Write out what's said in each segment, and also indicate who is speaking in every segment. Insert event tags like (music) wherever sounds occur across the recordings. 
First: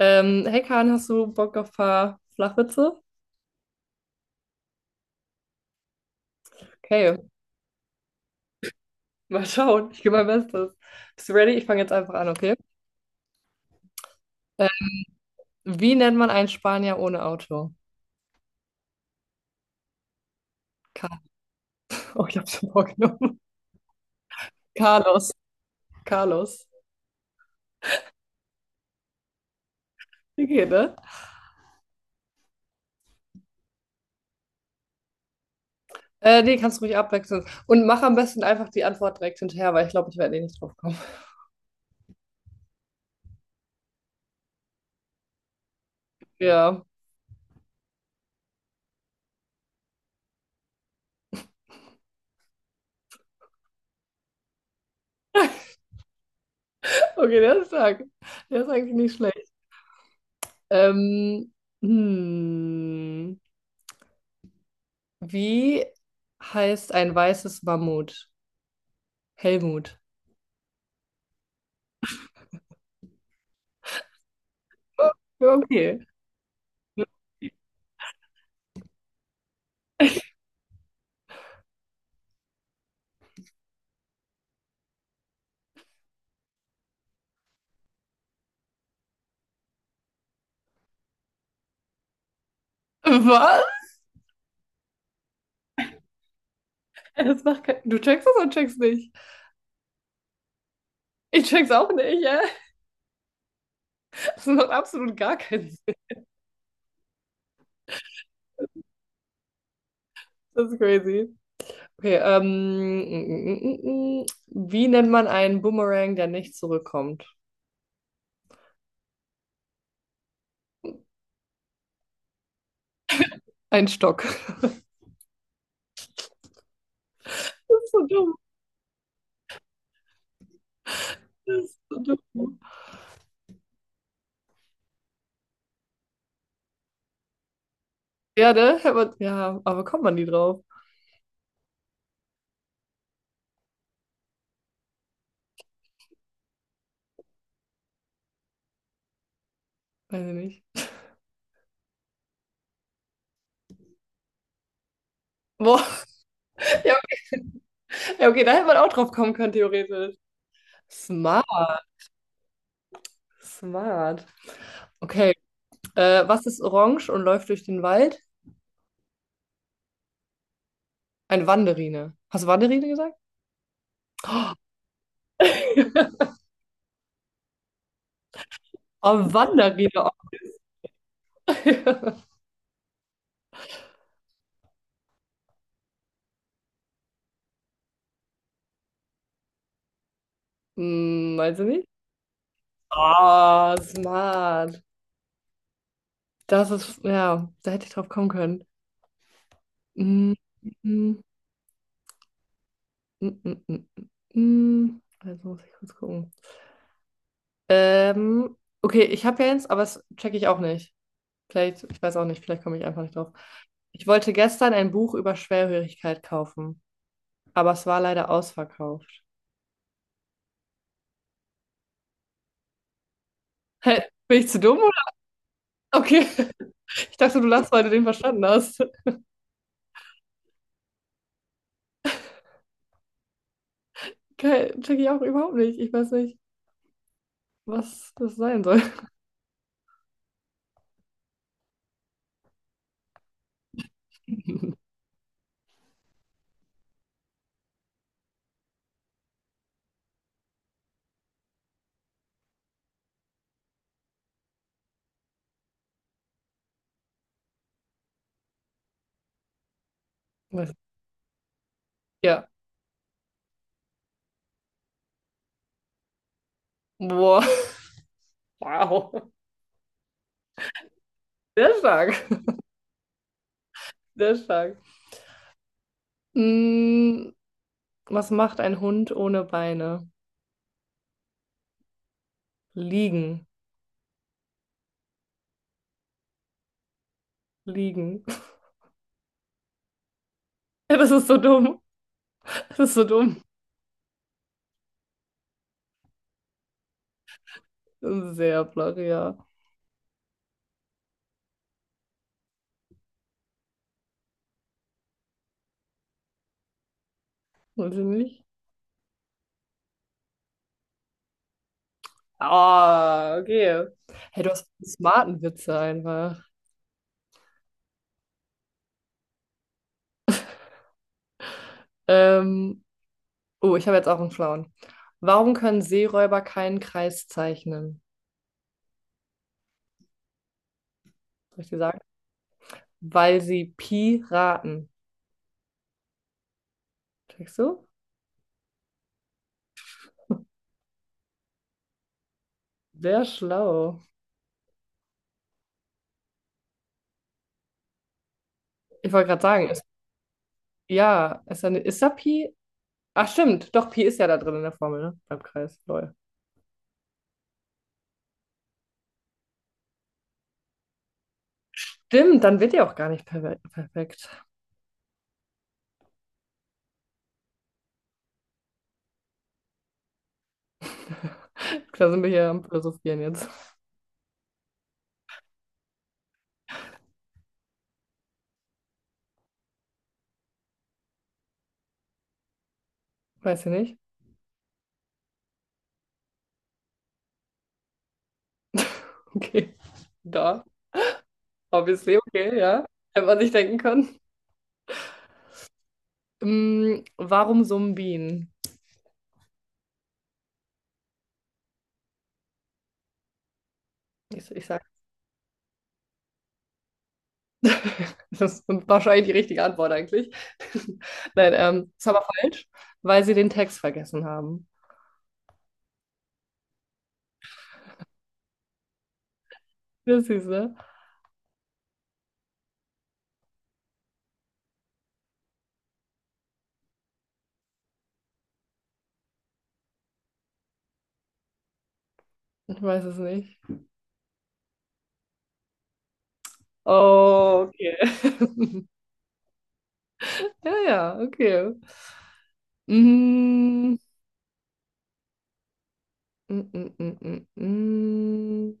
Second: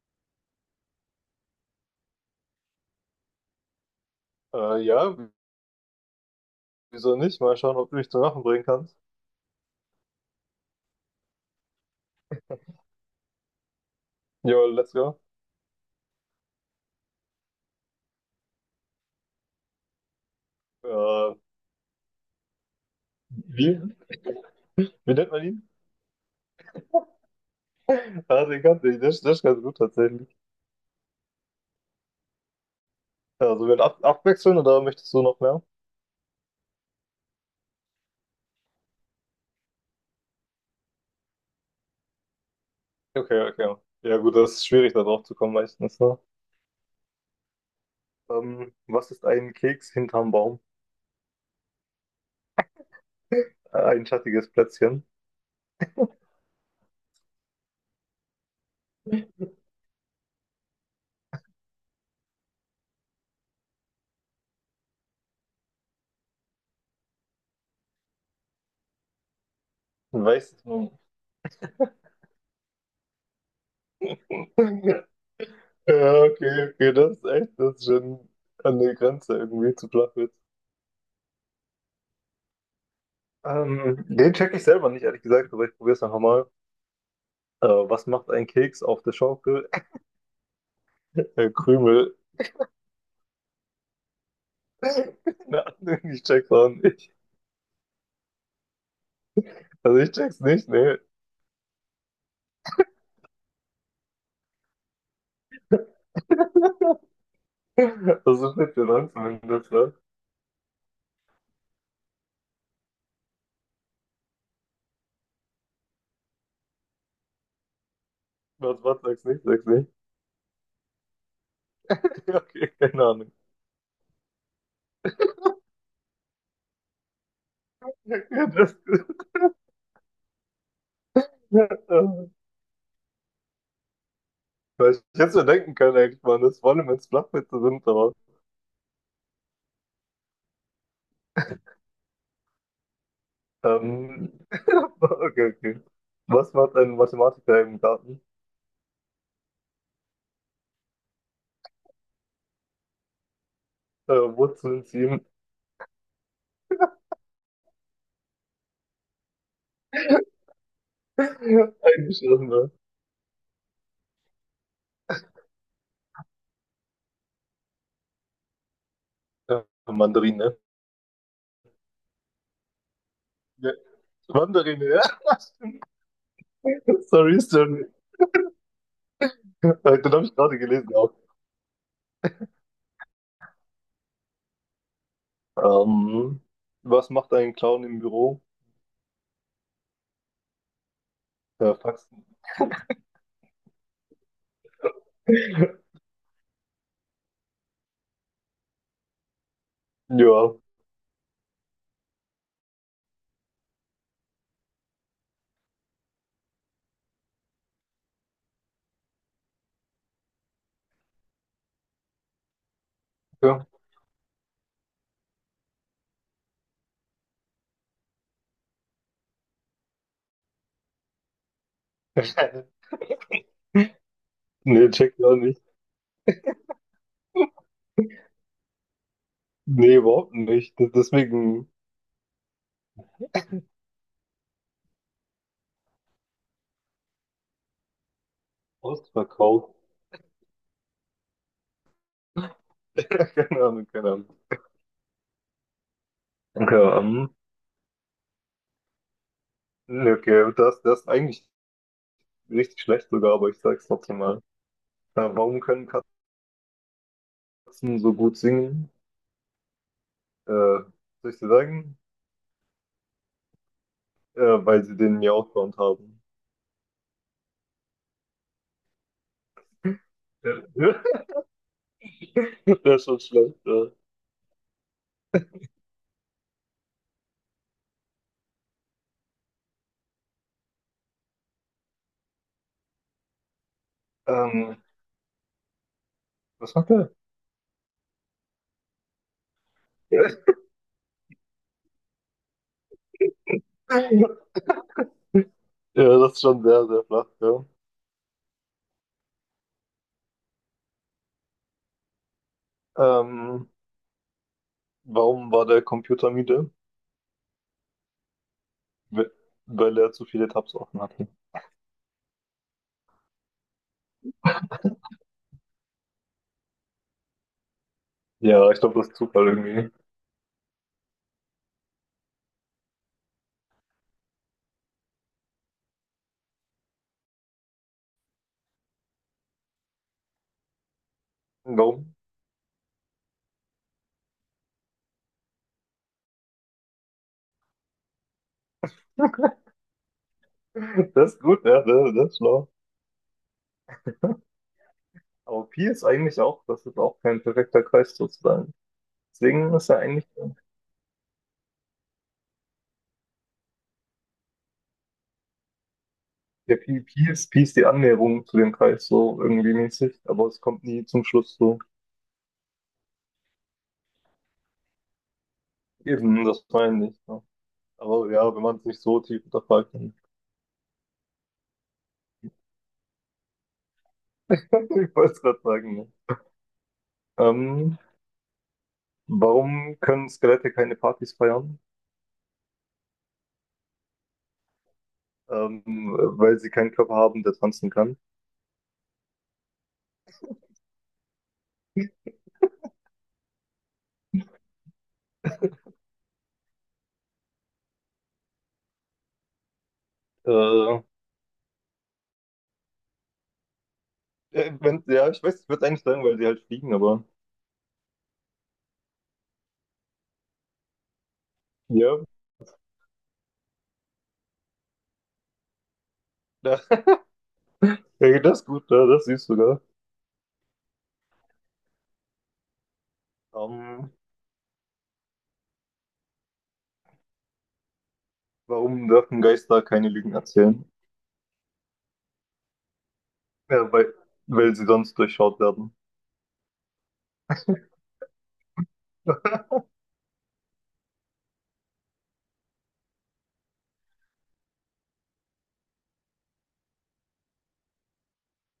Speaker 1: Hey Kahn, hast du Bock auf ein paar Flachwitze?
Speaker 2: Äh, ja, wieso
Speaker 1: Okay,
Speaker 2: nicht? Mal schauen, ob du mich zum Lachen bringen kannst.
Speaker 1: mal schauen. Ich gebe mein Bestes. Bist du ready? Ich fange jetzt einfach an, okay?
Speaker 2: Jo,
Speaker 1: Äh,
Speaker 2: let's go.
Speaker 1: wie nennt man einen Spanier ohne Auto? Car
Speaker 2: Äh,
Speaker 1: (laughs) oh, ich habe schon vorgenommen.
Speaker 2: wie,
Speaker 1: (laughs)
Speaker 2: wie nennt
Speaker 1: Carlos.
Speaker 2: man ihn?
Speaker 1: Carlos.
Speaker 2: Ah, den kannte ich. Der ist ganz gut tatsächlich.
Speaker 1: Okay, ne?
Speaker 2: Also wir ab abwechseln oder möchtest du noch mehr?
Speaker 1: Nee, kannst du ruhig abwechseln. Und mach am besten einfach die Antwort direkt hinterher, weil ich glaube, ich werde eh nicht drauf kommen. (laughs)
Speaker 2: Okay, okay. Ja, gut, das ist schwierig, da drauf zu kommen meistens, ne?
Speaker 1: Ja.
Speaker 2: Was ist ein Keks hinterm Baum? Ein schattiges Plätzchen.
Speaker 1: Okay, der ist stark. Der ist eigentlich nicht schlecht. Ähm, hm. Wie heißt ein weißes Mammut? Helmut.
Speaker 2: Ein weißes Baum. (laughs)
Speaker 1: Okay.
Speaker 2: Ja, okay, okay, das ist echt, das ist schon an der Grenze irgendwie zu flach wird. Den check ich selber nicht, ehrlich gesagt, aber ich probiere es einfach mal. Was macht ein Keks auf der Schaukel? (laughs) Krümel.
Speaker 1: Was?
Speaker 2: (laughs) Keine Ahnung, ich check's auch nicht.
Speaker 1: Das macht kein. Du checkst es und checkst nicht.
Speaker 2: Also ich check's nicht, ne.
Speaker 1: Ich check's auch nicht, ja. Das macht absolut gar keinen Sinn.
Speaker 2: (laughs) Das ist nicht der Langsam, wenn du das sagst.
Speaker 1: Das ist crazy. Okay, wie nennt man einen Boomerang, der nicht zurückkommt?
Speaker 2: Sag's nicht, sag's nicht. (laughs) Okay, keine Ahnung.
Speaker 1: Ein Stock. (laughs) Das ist so dumm.
Speaker 2: Ja, das, (laughs)
Speaker 1: Das ist so dumm.
Speaker 2: weil ich hätte mir denken können, eigentlich, man, das vor allem, wenn es Flachwitze sind, aber.
Speaker 1: Ja, ne? Hätte ja, aber kommt man die drauf?
Speaker 2: Ähm, (laughs) okay, okay. Was macht ein Mathematiker im Garten?
Speaker 1: Weiß ich nicht.
Speaker 2: Wurzeln ziehen.
Speaker 1: Boah, (laughs) ja, ja, okay, da hätte man auch drauf kommen können, theoretisch. Smart,
Speaker 2: (laughs) Eingeschlossen, ne?
Speaker 1: smart. Okay, was ist orange und läuft durch den Wald?
Speaker 2: Äh, Mandarine.
Speaker 1: Eine Wanderine. Hast du Wanderine gesagt?
Speaker 2: Ja, Mandarine, ja.
Speaker 1: (laughs)
Speaker 2: (laughs) Sorry, sorry.
Speaker 1: Oh, Wanderine.
Speaker 2: Den habe ich gerade gelesen auch.
Speaker 1: (laughs)
Speaker 2: Ähm, Was macht ein Clown im Büro?
Speaker 1: Hm, meinst du
Speaker 2: Ja,
Speaker 1: nicht?
Speaker 2: Faxen.
Speaker 1: Oh, smart.
Speaker 2: (laughs)
Speaker 1: Das ist, ja, da hätte ich drauf kommen können. Mm,
Speaker 2: Ja.
Speaker 1: mm, mm, mm, mm, mm. Also muss ich kurz gucken. Ähm, okay, ich habe ja eins, aber das checke ich auch nicht. Vielleicht, ich weiß auch nicht, vielleicht komme ich einfach nicht drauf.
Speaker 2: Ja.
Speaker 1: Ich wollte gestern ein Buch über Schwerhörigkeit kaufen, aber es war leider ausverkauft.
Speaker 2: (laughs)
Speaker 1: Hä, bin ich zu dumm
Speaker 2: Nee,
Speaker 1: oder?
Speaker 2: check ja nicht.
Speaker 1: Okay. Ich dachte, du lachst, weil du den verstanden hast.
Speaker 2: Nee, überhaupt nicht. Deswegen
Speaker 1: Geil, check ich auch überhaupt nicht. Ich weiß nicht, was das sein soll.
Speaker 2: ausverkauft. (laughs) Keine Ahnung, keine Ahnung.
Speaker 1: (laughs)
Speaker 2: Okay, nee, okay, das ist eigentlich richtig schlecht sogar, aber ich sag's trotzdem mal. Warum können Katzen so gut singen? Äh,
Speaker 1: Was?
Speaker 2: Soll ich dir sagen?
Speaker 1: Ja.
Speaker 2: Äh, Weil sie den Miau-Sound haben.
Speaker 1: Boah. Wow.
Speaker 2: Ja. (laughs)
Speaker 1: Sehr stark.
Speaker 2: Das ist schon schlecht. Ja.
Speaker 1: Sehr stark. Mm, was macht ein Hund ohne Beine? Liegen.
Speaker 2: Ähm, Das macht er.
Speaker 1: Liegen. (laughs) Ja, das ist so dumm. Das ist so dumm.
Speaker 2: (laughs) Ja, das ist schon sehr, sehr flach, ja.
Speaker 1: Sehr flach, ja.
Speaker 2: Ähm, Warum war der Computer müde?
Speaker 1: Weiß ich nicht.
Speaker 2: We- Weil er zu viele Tabs offen hatte.
Speaker 1: Ah, okay. Hey, du hast einen smarten Witze einfach.
Speaker 2: Ja, ich glaube, das ist Zufall irgendwie.
Speaker 1: Ähm, Oh, ich habe jetzt auch einen schlauen. Warum können Seeräuber keinen Kreis zeichnen? Soll ich dir sagen?
Speaker 2: Warum?
Speaker 1: Weil sie Piraten. Checkst du?
Speaker 2: Das ist gut, ja, das ist schlau.
Speaker 1: Sehr schlau.
Speaker 2: Aber Pi ist eigentlich auch, das ist auch kein perfekter Kreis sozusagen.
Speaker 1: Ich wollte gerade sagen,
Speaker 2: Deswegen
Speaker 1: ist,
Speaker 2: ist er eigentlich,
Speaker 1: ja, ist da Pi? Ach, stimmt. Doch, Pi ist ja da drin in der Formel, ne? Beim Kreis. Lol.
Speaker 2: der Pi, Pi ist die Annäherung zu dem Kreis so irgendwie mäßig, aber es kommt nie zum Schluss so.
Speaker 1: Stimmt, dann wird ja auch gar nicht perfekt.
Speaker 2: Eben, das meine ich. Ja. Aber ja, wenn man es nicht so tief unterfragt, dann.
Speaker 1: Klar sind wir hier am
Speaker 2: (laughs)
Speaker 1: Philosophieren jetzt.
Speaker 2: Ich wollte es gerade sagen, ne? Ähm, Warum können Skelette keine Partys feiern?
Speaker 1: Weiß ich nicht.
Speaker 2: Ähm, Weil sie keinen Körper haben, der tanzen kann.
Speaker 1: Okay. Da. Obviously, okay, ja. Hätte man sich denken können. Warum Sumbien?
Speaker 2: Äh,
Speaker 1: Ich sage.
Speaker 2: wenn, ja, ich weiß, ich würde eigentlich sagen, weil sie halt fliegen, aber
Speaker 1: Das ist wahrscheinlich die richtige Antwort eigentlich. (laughs) Nein, ist
Speaker 2: ja,
Speaker 1: aber falsch, weil sie den Text vergessen haben.
Speaker 2: da, (laughs) ja, das ist gut, ja, das siehst du sogar.
Speaker 1: Das ist ne?
Speaker 2: Ähm, Warum dürfen Geister keine Lügen erzählen?
Speaker 1: Ich weiß es nicht.
Speaker 2: Ja, weil sie sonst durchschaut werden.
Speaker 1: Oh, okay. (laughs)
Speaker 2: (laughs)
Speaker 1: Ja, ja, okay. Mm, mm, mm, mm, mm. mm.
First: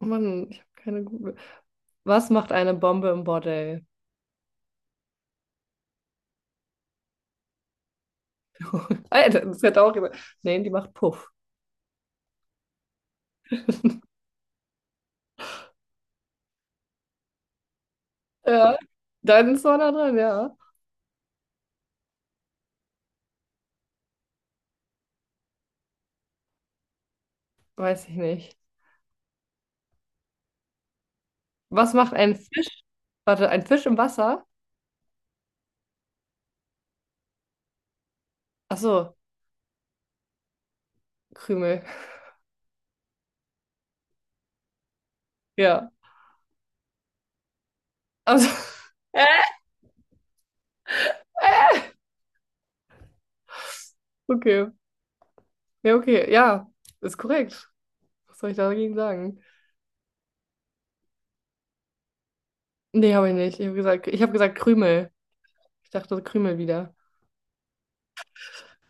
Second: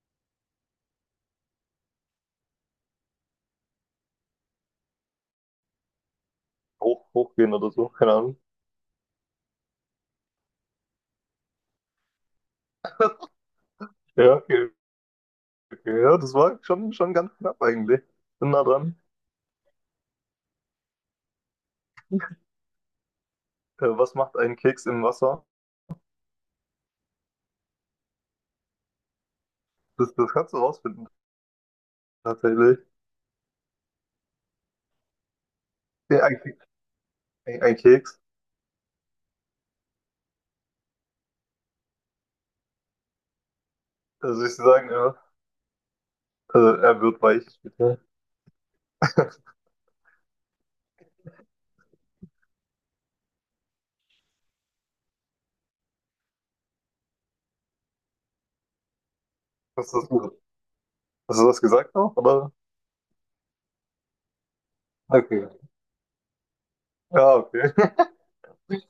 Speaker 1: Oh Mann, ich habe keine gute. Was macht eine Bombe im Bordell?
Speaker 2: Hoch, hochgehen oder so, keine Ahnung.
Speaker 1: (laughs) Alter, das hätte auch jemand. Nee, die macht Puff.
Speaker 2: Ja, okay, okay, ja, das war schon, schon ganz knapp eigentlich. Bin nah
Speaker 1: Ja,
Speaker 2: dran.
Speaker 1: dann ist man da drin, ja.
Speaker 2: Was macht ein Keks im Wasser?
Speaker 1: Weiß ich nicht.
Speaker 2: Das kannst du rausfinden,
Speaker 1: Was macht ein
Speaker 2: tatsächlich.
Speaker 1: Fisch? Warte, ein Fisch im Wasser?
Speaker 2: Ja, ein, Ke- ein Keks,
Speaker 1: Achso, Krümel.
Speaker 2: also ich dir sagen, ja.
Speaker 1: Ja.
Speaker 2: Also er wird weich später.
Speaker 1: Also, (laughs)
Speaker 2: (laughs)
Speaker 1: okay. Ja, okay. Ja, ist korrekt. Was soll ich dagegen sagen?
Speaker 2: Hast du das, hast du das gesagt auch, oder?
Speaker 1: Nee, habe ich nicht. Ich habe gesagt, ich hab gesagt Krümel.
Speaker 2: Okay.
Speaker 1: Ich dachte Krümel wieder.
Speaker 2: Ja, okay. (laughs)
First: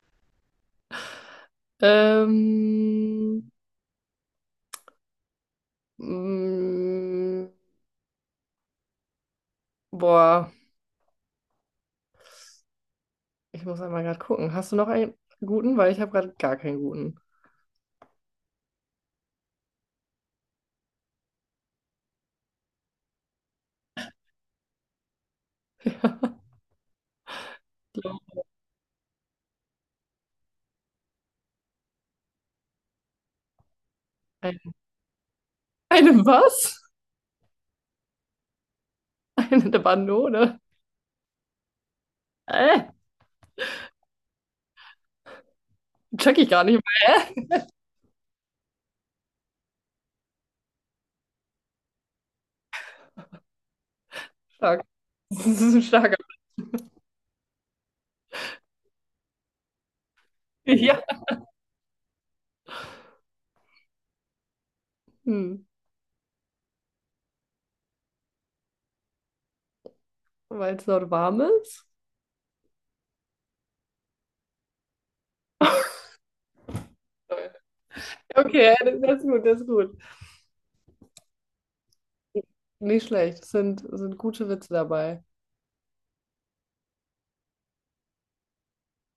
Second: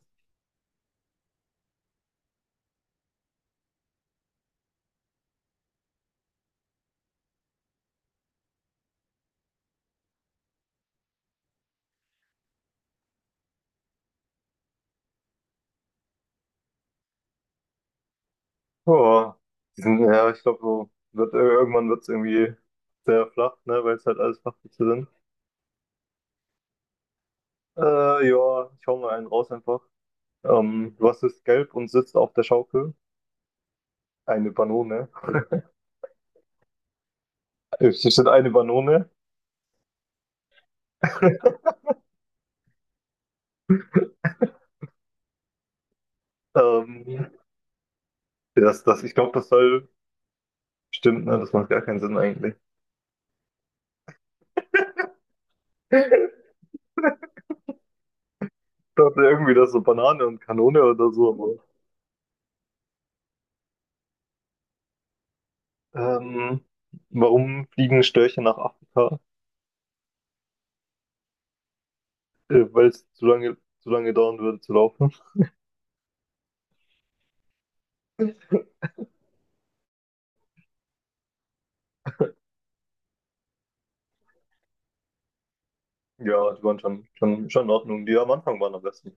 Speaker 1: Ähm, mm, boah, ich muss einmal gerade gucken. Hast du noch einen guten? Weil ich habe gerade gar keinen guten.
Speaker 2: Oh, die sind, ja, ich glaube, so wird, irgendwann wird es irgendwie sehr flach, ne, weil es halt alles Flachwitze sind.
Speaker 1: (laughs) So,
Speaker 2: Ja, ich hau mal einen raus einfach. Was ist gelb und sitzt auf der Schaukel? Eine
Speaker 1: ein-
Speaker 2: Banone.
Speaker 1: eine was?
Speaker 2: Hier steht eine Banone.
Speaker 1: Eine Banone?
Speaker 2: (laughs)
Speaker 1: Äh, check ich gar nicht
Speaker 2: Ähm,
Speaker 1: mehr.
Speaker 2: das, ich glaube, das soll stimmt, ne? Das macht gar keinen Sinn eigentlich.
Speaker 1: Stark. Das ist ein starker.
Speaker 2: (laughs) Dachte irgendwie, das ist so Banane und Kanone
Speaker 1: Ja.
Speaker 2: oder so.
Speaker 1: Hm,
Speaker 2: Aber, warum fliegen Störche nach Afrika?
Speaker 1: weil es dort warm ist?
Speaker 2: Weil es zu lange dauern würde zu laufen.
Speaker 1: Okay, (laughs) das ist gut, das ist gut. Nicht schlecht, es sind gute Witze dabei.
Speaker 2: Ja, die waren schon, schon, schon in Ordnung. Die am Anfang waren am besten.